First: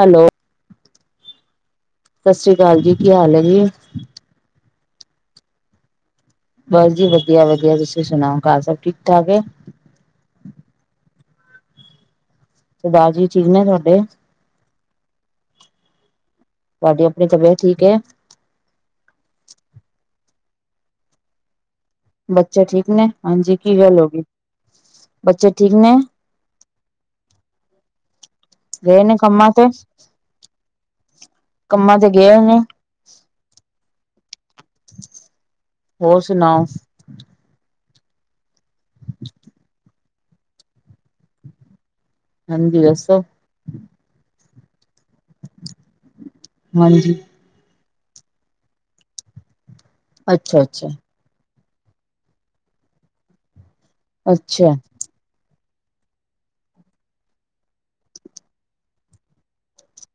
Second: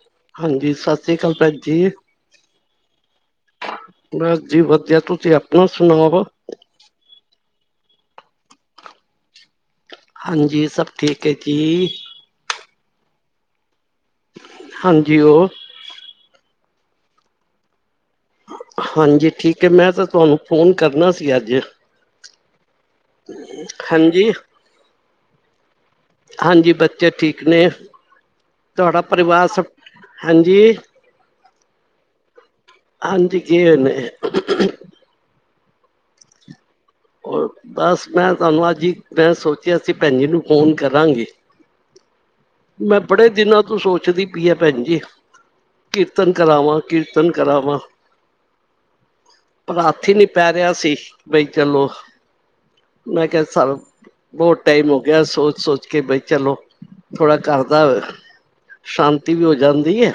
Hello ਹਾਂਜੀ ਸਤਿ ਸ੍ਰੀ ਅਕਾਲ ਭੈਣ ਜੀ ਸਤਿ ਸ੍ਰੀ ਅਕਾਲ ਜੀ ਕੀ ਹਾਲ ਹੈ ਜੀ ਬਸ ਜੀ ਵਧੀਆ ਤੁਸੀਂ ਆਪਣਾ ਸੁਣਾਵੋ ਬਸ ਜੀ ਵਧੀਆ ਵਧੀਆ ਤੁਸੀਂ ਸੁਣਾਓ ਘਰ ਸਭ ਠੀਕ ਠਾਕ ਹੈ। ਹਾਂਜੀ ਸਭ ਠੀਕ ਹੈ ਜੀ ਰਾਜੀ ਚਿੰਨਾ ਹੈ ਤੁਹਾਡੇ ਹਾਂਜੀ ਉਹ ਤੁਹਾਡੀ ਆਪਣੀ ਤਬੀਅਤ ਠੀਕ ਹੈ। ਹਾਂਜੀ ਠੀਕ ਹੈ ਮੈਂ ਤਾਂ ਤੁਹਾਨੂੰ ਫੋਨ ਕਰਨਾ ਸੀ ਅੱਜ ਬੱਚੇ ਠੀਕ ਨੇ ਹਾਂਜੀ ਕੀ ਗੱਲ ਹੋ ਗਈ ਹਾਂਜੀ ਬੱਚੇ ਠੀਕ ਨੇ ਹਾਂਜੀ ਬੱਚੇ ਠੀਕ ਨੇ ਤੁਹਾਡਾ ਗਏ ਨੇ ਪਰਿਵਾਰ ਕੰਮਾਂ ਸਭ ਤੇ ਹਾਂਜੀ ਕੰਮਾਂ ਤੇ ਗਏ ਹੋਏ ਨੇ ਆਂਦੀ ਜੀਆ ਨੇ ਹੋਰ ਸੁਣਾਓ ਹੋਰ ਬਸ ਮੈਂ ਤੁਹਾਨੂੰ ਅੱਜ ਹੀ ਮੈਂ ਸੋਚਿਆ ਅਸੀਂ ਭੈਣ ਨੂੰ ਫੋਨ ਕਰਾਂਗੀ [inaudible] ਮੈਂ ਦੱਸੋ ਬੜੇ ਦਿਨਾਂ ਤੋਂ ਸੋਚਦੀ ਪਈ ਹੈ ਭੈਣ ਜੀ ਕੀਰਤਨ ਕਰਾਵਾਂ ਹਾਂਜੀ ਕੀਰਤਨ ਕਰਾਵਾਂ ਪਰ ਹੱਥ ਹੀ ਨੀ ਪੈ ਅੱਛਾ ਰਿਹਾ ਅੱਛਾ ਸੀ ਬਈ ਚਲੋ ਮੈਂ ਕਿਹਾ ਸਰ ਬਹੁਤ ਅੱਛਾ ਟਾਈਮ ਹੋ ਸੋਚ ਸੋਚ ਕੇ ਬਈ ਚਲੋ ਥੋੜਾ ਕਰਦਾ ਵਾ ਸ਼ਾਂਤੀ ਵੀ ਹੋ ਜਾਂਦੀ ਹੈ।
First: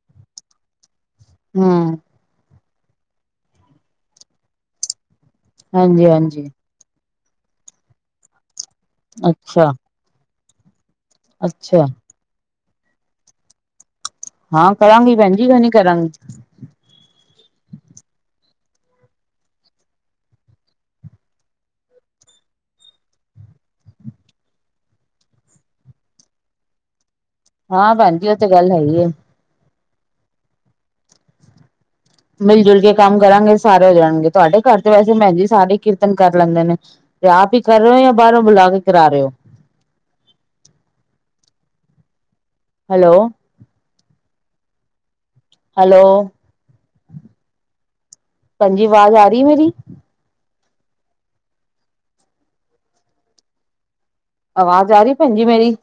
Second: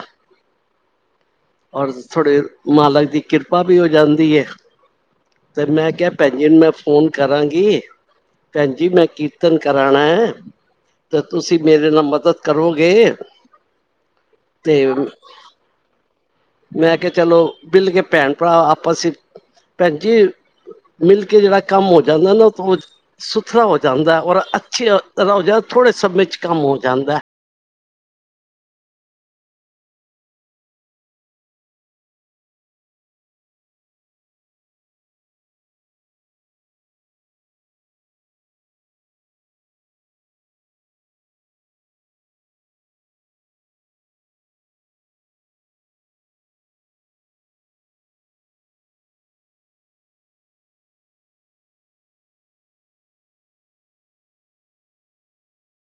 ਔਰ ਹਮ ਥੋੜੇ ਮਾਲਕ ਦੀ ਕਿਰਪਾ ਵੀ ਹੋ ਜਾਂਦੀ ਹੈ। ਤੇ ਮੈਂ ਹਾਂਜੀ ਕਿਹਾ ਭੈਣ ਹਾਂਜੀ ਜੀ ਨੂੰ ਇਨੂੰ ਫੋਨ ਕਰਾਂਗੀ ਭੈਣ ਜੀ ਮੈਂ ਕੀਰਤਨ ਅੱਛਾ ਕਰਾਉਣਾ ਹੈ ਤੇ ਤੁਸੀਂ ਅੱਛਾ ਮੇਰੇ ਨਾਲ ਮਦਦ ਕਰੋਗੇ ਹਾਂ ਤੇ ਕਰਾਂਗੀ ਭੈਣ ਜੀ ਕਿਉਂ ਨੀ ਕਰਾਂਗੀ ਮੈਂ ਕਿਹਾ ਚਲੋ ਬਿੱਲ ਕੇ ਭੈਣ ਭਰਾ ਆਪਸ ਭੈਣ ਜੀ ਮਿਲ ਕੇ ਜਿਹੜਾ ਕੰਮ ਹੋ ਜਾਂਦਾ ਨਾ ਬਹੁਤ ਸੁਥਰਾ ਹੋ ਜਾਂਦਾ ਔਰ ਅੱਛੇ ਹੋ ਜਾਂ ਥੋੜੇ ਸਮੇਂ ਚ ਕੰਮ ਹੋ ਜਾਂਦਾ ਹੈ। ਹਾਂ ਭੈਣ ਜੀ ਉਹ ਤੇ ਗੱਲ ਹੈ ਹੀ ਹੈ। ਮਿਲ ਜੁਲ ਕੇ ਕੰਮ ਕਰਾਂਗੇ ਸਾਰੇ ਹੋ ਜਾਣਗੇ ਤੁਹਾਡੇ ਘਰ ਤੇ ਵੈਸੇ ਭੈਣ ਜੀ ਸਾਰੇ ਕੀਰਤਨ ਕਰ ਲੈਂਦੇ ਨੇ ਤੇ ਆਪ ਹੀ ਕਰ ਰਹੇ ਹੋ ਜਾਂ ਬਾਹਰੋਂ ਬੁਲਾ ਕੇ ਕਰਾ ਰਹੇ ਹੋ ਹੈਲੋ ਹੈਲੋ ਹਾਂਜੀ ਆਵਾਜ਼ ਆ ਰਹੀ ਮੇਰੀ ਆਵਾਜ਼ ਆ ਰਹੀ ਭੈਣ ਜੀ ਮੇਰੀ